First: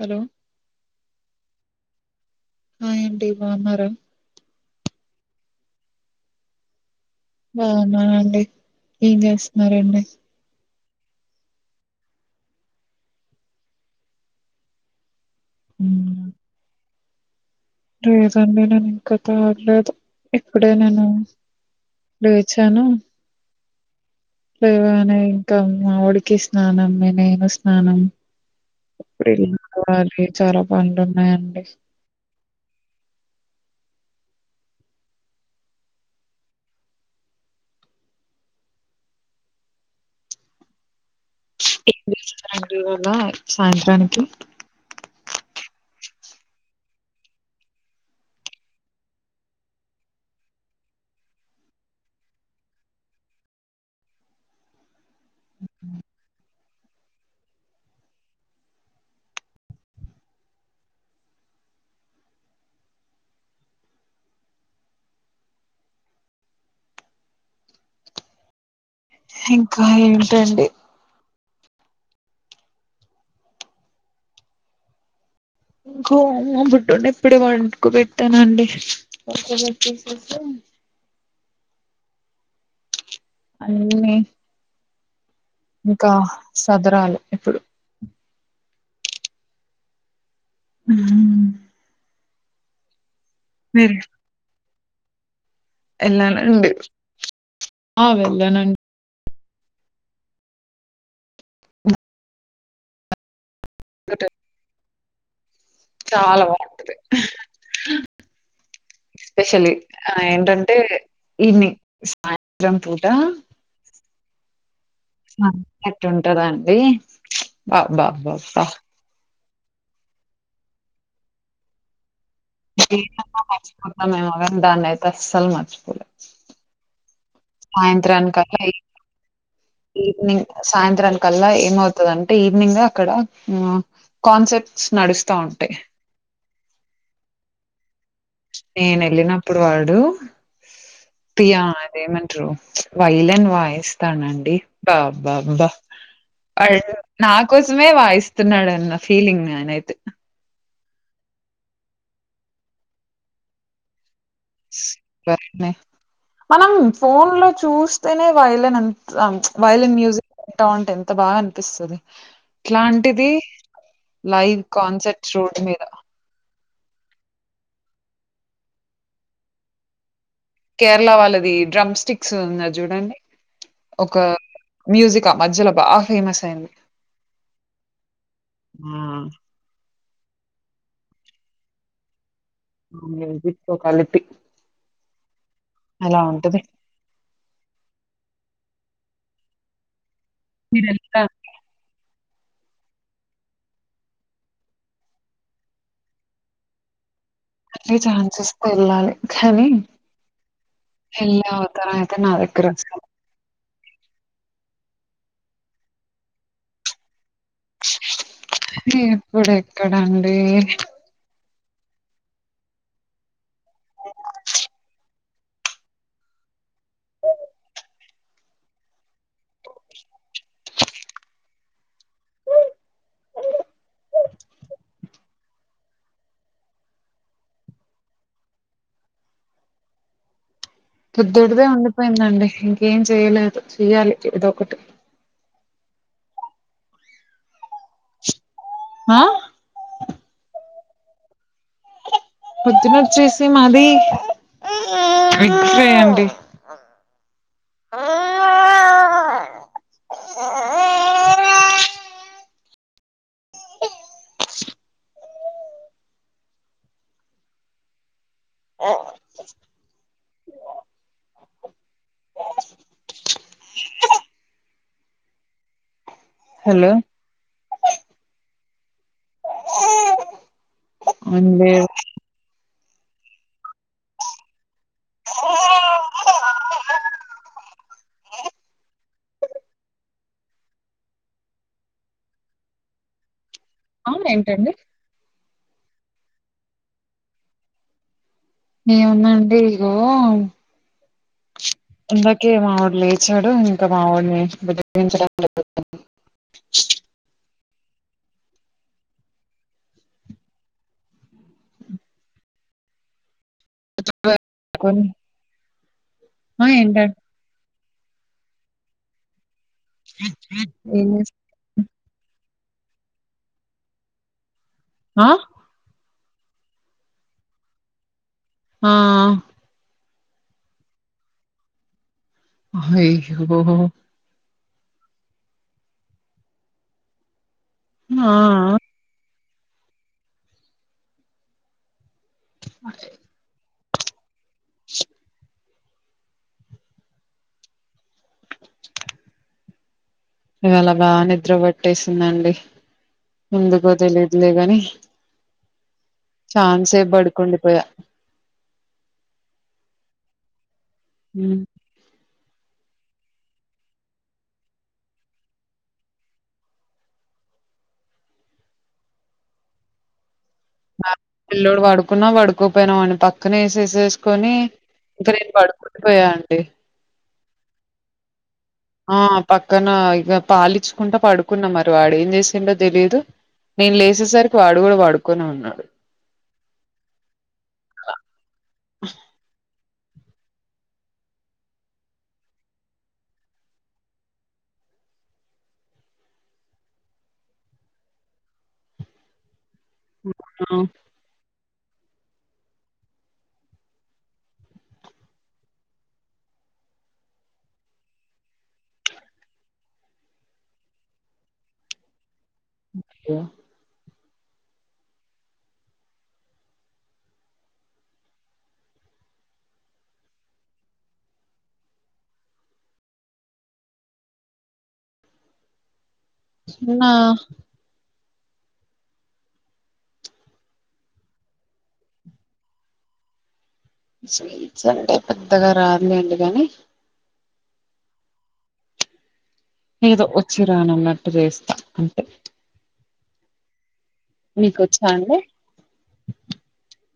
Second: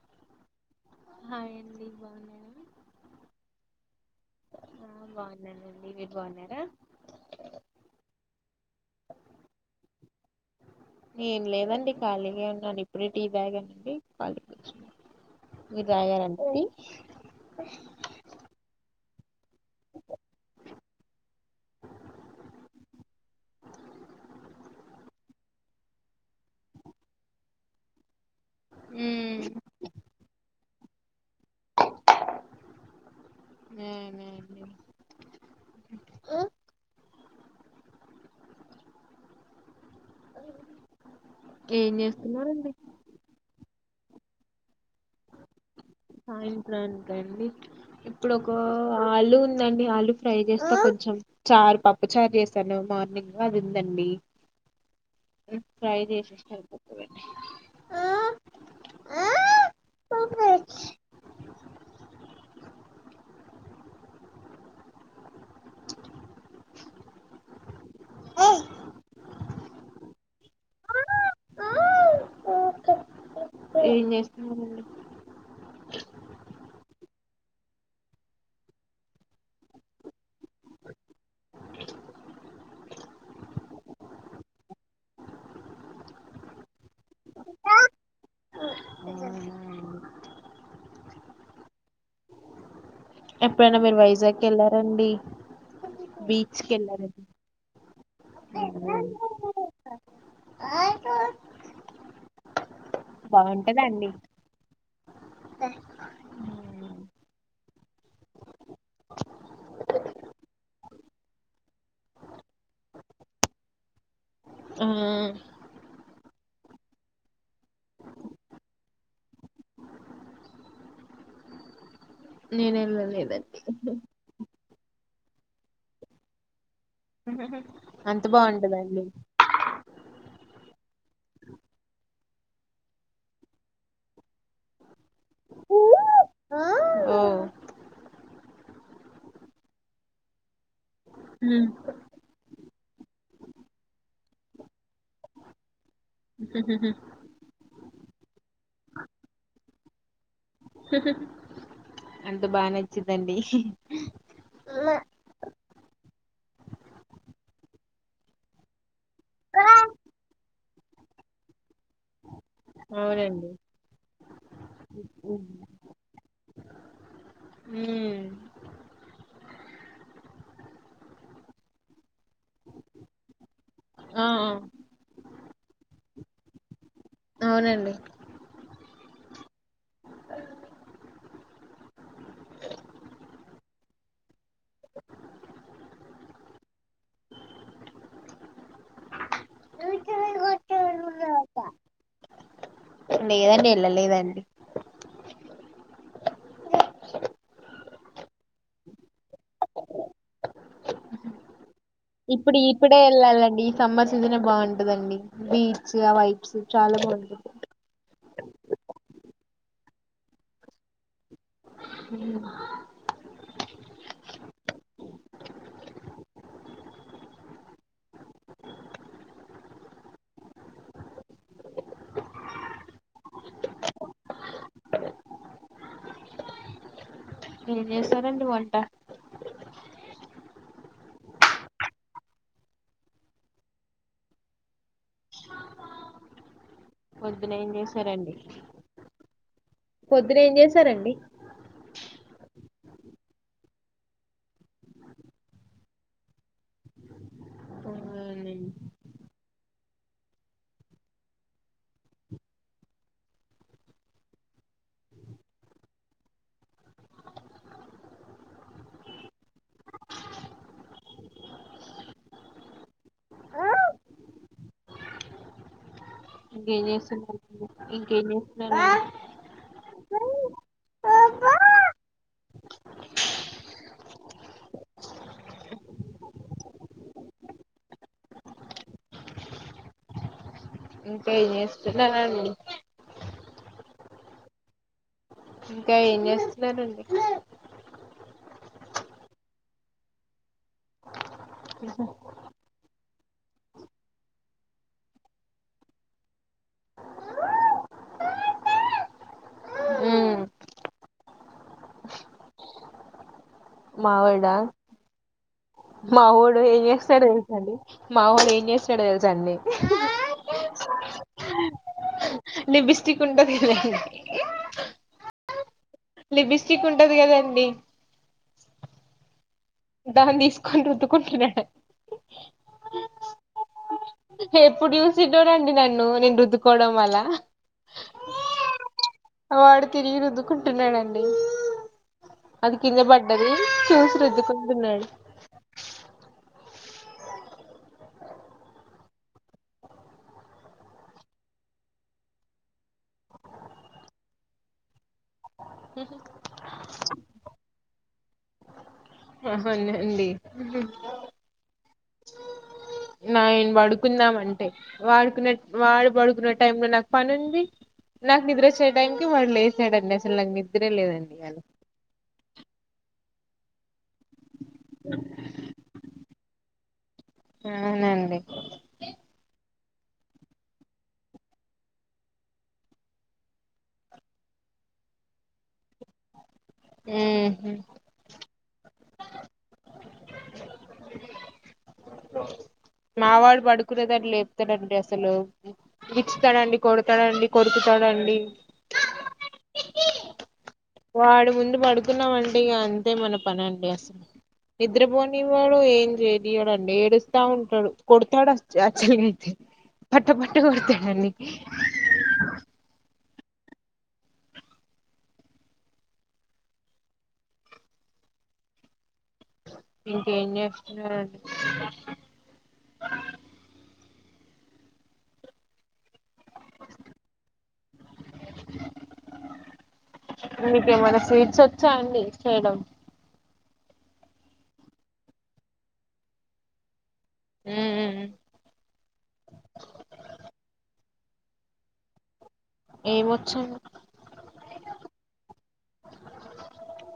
Hello hi అండి బాగున్నారా ఆ ఏంటి బావున్నారా ఆ బాగున్నానండి మీరు బాగున్నారా బాగున్నానండి ఏం చేస్తున్నారండి ఏం లేదండి ఖాళీగే ఉన్నాను ఇప్పుడే టీ తాగాను అండి ఖాళీ కూర్చున్నాను మీరు ఉమ్, తాగారండి టీ లేదండి నేను ఇంకా తాగలేదు ఇప్పుడే నేను లేచాను లేవనే ఇంకా మావోడికి స్నానం మీ నేను స్నానం గుడ్ ఈవినింగ్ మ్యామ్ పన్లు ఉన్నాయండి హ్మ్మ్ మ్మ్ మ్మ్ ఏం చేస్తున్నారండి [inaudible] సాయంత్రానికి ఆ ఇట్లా అంతే అండి ఇప్పుడు ఒక ఆలు ఉందండి ఆలు ఫ్రై చేస్తా కొంచెం చారు పప్పు చారు చేసాను మార్నింగ్ అది ఉందండి ఫ్రై చేసే అయిపోతదండి. హ ఇంకా ఏంటండి ఏం చేస్తున్నారు అండి [unintelligible] బుడ్డోనీ ఇప్పుడే పండుకో పెట్టానండి [unintelligible] అన్ని లైఫ్ ఇంకా సదరాలి ఇప్పుడు రజ హ్మ్ ఎప్పుడైనా మీరు వైజాగ్ వెళ్ళరా రండి ఎళ్ళానండి ఆ వెళ్ళానండి బాగున్ ఎదండి చాలా బావుంటది హా ఎస్పెషల్లీ ఆ ఏంటంటే ఈవినింగ్ సాయంత్రం పూట ఆ [inaudible] కదా అండి బా బా బా బ్బా నేను స్వీట్ అన్న వెళ్ళలేదండి పాయసం అన్నా [unintelligible] అస్సలు నచ్చదు. అంత సాయంత్రానికల్లా బాగుంటదండి ఈవినింగ్ సాయంత్రానికి. మళ్ళా ఏమవుతుదంటే ఈవినింగ్ అక్కడ మ్ కాన్సెర్ప్స్ నడుస్ స్తా ఉంటాయి ఓ నేను వెళ్ళినప్పుడు వాడు. పియా అదేమంటారు వైలన్ వాయిస్తానం టే బ్బా బ్బా బ్బా అది నాకొస్ తుమే వాయిస్ తిన్నాడన్న ఫీలింగ్ నానైతే ఉహ్ ఉహ్ అంత బా నచ్చిందండి ఉష్ బానే మనం ఫోన్ లో చూస్తేనే వైలన్ అం ఆ వైలెన్ మ్యూజిక్ టా ఉంటే ఎంత బా అన్ న్పిస్తది ఇట్లాటిది అవునండి లైవ్ కాన్సెర్ట్ రోడ్ మీద మ్మ్ కేరళ వాళ్ళది డ్రమ్ స్టిక్ సో ఇంక చూడండి ఒక ఆ మ్యూజిక్ ఆ మధ్యలో బా ఫేమస్ అయ్యింది అవునండి మ్ మ్యూజిక్ తో కలిపి అలా ఉంటది [inaudible] మీరెళ్తా లేదండి ఎల్లలేదండి మళ్లీ ఛాన్సొస్తే ఎళ్లాలి. అది వెళ్లాకైతే నా ఇప్పుడు ఇప్పుడే దగ్గరసలు వెళ్ళాలండి ఈ సమ్మర్ సీజనే బావుంటదండి బీచ్ ఆ వైబ్స్ చాలా బావుంటది ఇప్పుడు ఎక్కడండి ఊ [inaudible] ఏం చేస్తారంండి వంట బుద్దుడుదే ఉండిపోయిందండి ఇంకేం చెయలే చెయాలి ఇదో ఒకటి పొద్దున ఏం చేశారండి హ్మ పొద్దున ఏం చేశారండి పోదున్న వచ్చేసి మాది ఎగ్ ఫ్రై అండి అవునండి. ఏం హలో! చేశావ్ ఇంకేం ఏం చేశావ్ ఆ ఏందే [unintelligible] అవునా ఏంటండి ఇంకా ఏం చేస్తున్నారండి ఏముందండి ఇగో ఇందాకే మా లేచాడు ఇంకా మా వాడిని బగించడంతుంది ఉమ్ మావడా మా వాడు ఆ ఏం ఏంటండి చేస్తాడు ఏం [unintelligible] మా వాోడు ఏం చేస్తాడో తెలుసా అండి ఏం చేస్తాడు లిబ్స్టిక్ ఉంటంది కథ ఆ లిబ్స్టిక్ ఉంటది కదండి ఆ దాన్ని తీసుకొని రుద్దుకుంటున్నాడు అండి అయ్యో ఎప్పుడు చూసిడోడంండి నన్ను నేను రుద్దుకోవడం వల్ల ఆ వాడు తిరిగి రుద్దుకుంటున్నాడుండి అది కింద పడ్డది కే శ రద్ధ విన్నాడు ఇవిలా బాగా నిద్ర పట్టేసిందండి ఎందుకో తెలిదులేగాని చాలా సెపు పడుకూండి పోయా న్నండి హ్మ నయను పడుకుందాం అంటే వాడుకున్న వాడు పడుకున్న టైం లో నాకు పని ఉంది నాకు నిద్ర వచ్చే టైంకి వాడు లేసాడుండి అసల పిల్ల్లోడు పడుకున్నా పడుకోపోయినా వాడిని పక్క అక్కనే వేసేసేసుకొని ఇంకా నేను పడుకుండి పోయా అండి తె అవునండి ఆ పక్కన ఇక పాలిచ్చుకుంటా పడుకున్నా మరి వాడేం చేసిండో తెలియదు నేను లేసేసరికి వాడు కూడా పడుకొనే ఉన్నాడు ఉం మావాడు పడుకునేదాన్ని లేపుతాడండి అసలు గిచ్చుతాడంండి కొడతాడంండి కొరు కుతాడంండి హలో వాడు ముందు పడుకున్నామండి ఇక అంతే మన పని అండి నిద్రపోనివ్వడు ఎం చెయ్యనియడు అండి ఏడుస్తావుంటాడు కొడతాడు అచ్చి పట్టా పట్టా కొడతాడండి ఉం ఇంకేం చేస్తున్నారు నా మీకేమనా స్వీట్స్ వచ్చా అండి చేయడం స్వీట్స్ అంటే పెద్దగా రాదు లె అండి గాని హ్మ్ హ్మ్ ఏదో వచ్చి రానన్నట్టు చేస్తా అంటే ఏ వచ్చం మీకు వచ్చా అండి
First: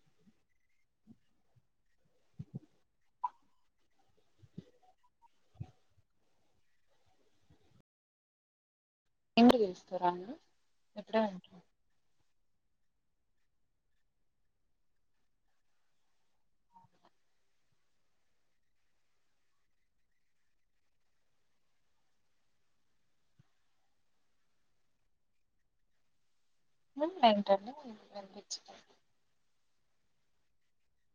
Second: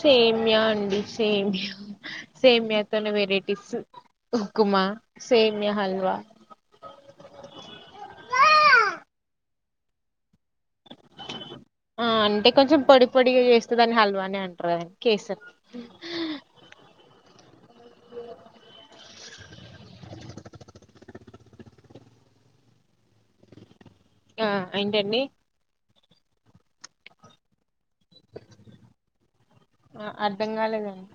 సేమ్యా అండి సేమ్యా డి తెలుసురా అండి ఎప్పుడ అండి ఆ అంటే కొంచెం పొడి పొడిగా చేస్త దాని హల్వానే అంటారుా కేసర్ ఆ ఏంటండి బంట ఆ అర్థంకాలేదండి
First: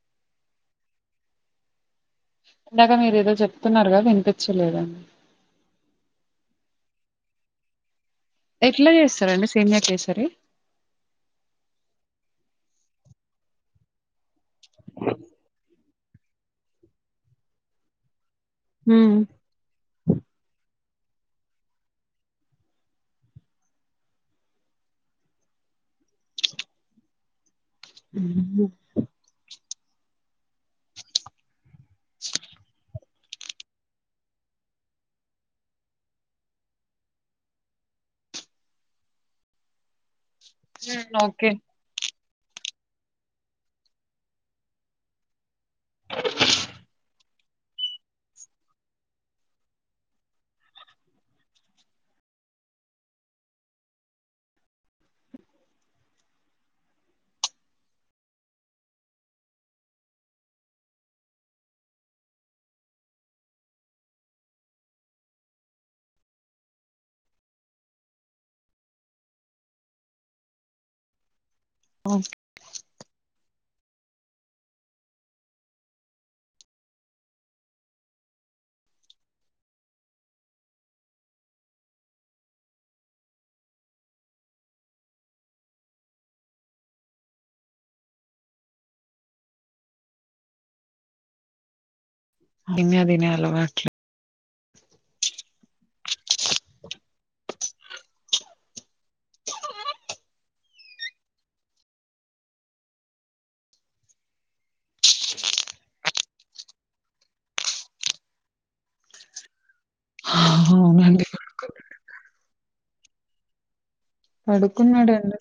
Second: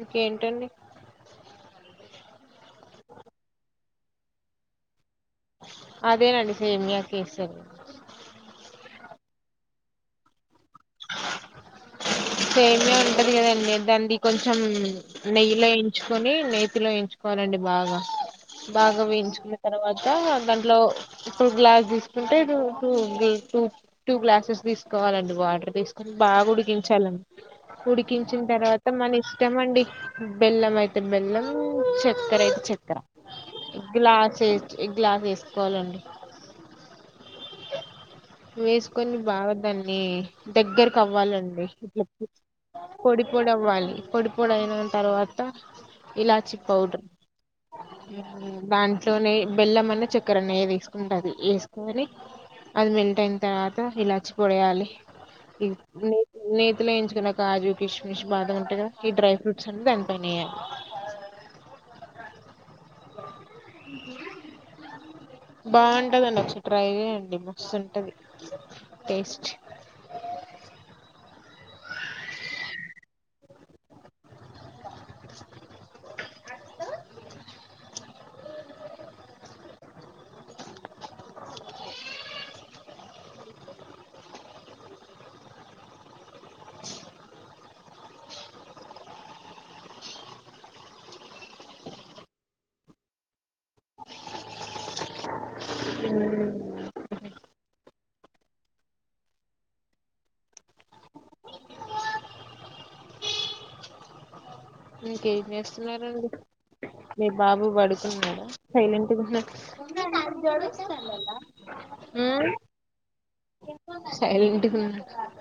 ఈకేటండి ఇందాక మీరు ఏదో చెప్తున్నారుగా వినిపించలేదండి అదే నండి సేమియా కేసర్ ఎట్లా చేస్తారండి సేమ్యా కేసరీ సేమ్యా ఉంటది కదండి దాన్ని కొంచెం నెయ్యిలో ఎంచుకొని నేతిలో వంచుకోవాలండి బాగా బాగా హ్మ్ వేయించుకున్న తర్వాత దాంట్లో ఇప్పుడు గ్లాస్ తీసుకుంటే టూ టూ టూ గ్లాసెస్ తీసుకోవాలండి వాటర్ తీసుకుని బాగా ఉడికించాలండి ఉడికించిన తర్వాత మన ఇష్టమ అండి బెల్లం అయితే బెల్లం చక్కెర అయితే చక్కెర గ్లాస్ వే గ్లాస్ వేసుకోవాలండి వేసుకొని బాగు దాన్ని దగ్గరకు ఓకే అవ్వాలండి పొడి పొడి అవ్వాలి పొడి పొడి అయిన తర్వాత ఇలాచి పౌడర్ దాంట్లోనే బెల్లం అన్న చక్కెర ఏది వేసుకుంటే అది వేసుకొని అది మెల్ట్ అయిన తర్వాత ఇలాచి పొడిేయాలి న నే వేయించుకున్న కాజు కిష్మిష్ బాధంగా ఉంటుందిదా ఈ డ్రై ఫ్రూట్స్ అండి దాని పైనవేయాలి బాగుంటుందండి ఒకసారి ట్రై చేయండి అండి మస్తుంటుంది టేస్ట్ ఓకే అ [inaudible] నిన్న అదే అలవాట్లే మీకేం చేస్తున్నడి మీ బాబు పడుకున్నాార సైలెంట్గా అవునండి పడుకున్నాడండి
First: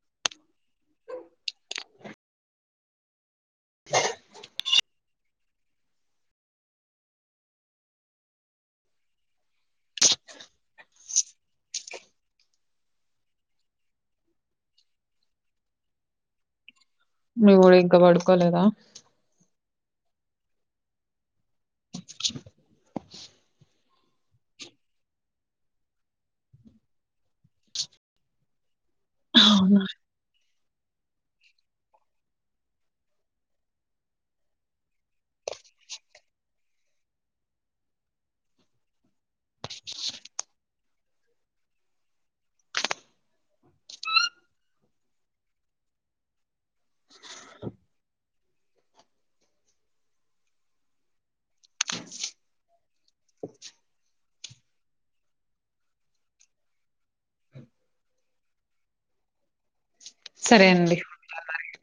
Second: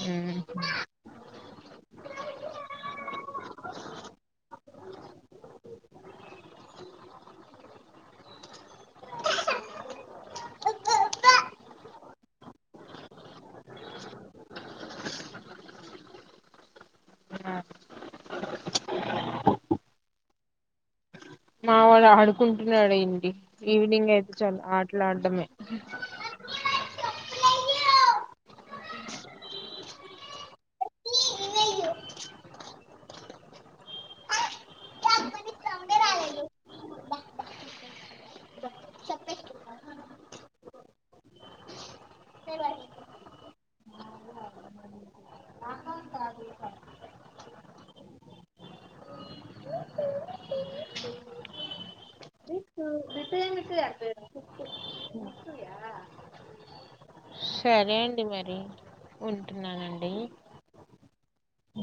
హ్మ్ మీ వోడు ఇంకా పడుకోలేదా మా వాడు ఆడుకుంటున్నాడు ఏంటి ఈవినింగ్ అయితే చాలు ఆటలా ఆడడమే అవునా సరే అండి మరి ఉంటున్నానండి సరే అండి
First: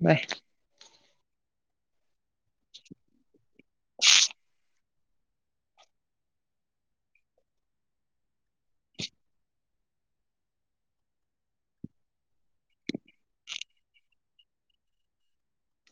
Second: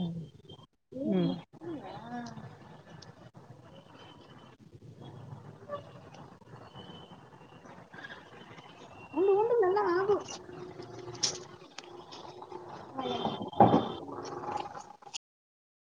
బాయ్ ఉండు ఉండు మెల్ల ఆగు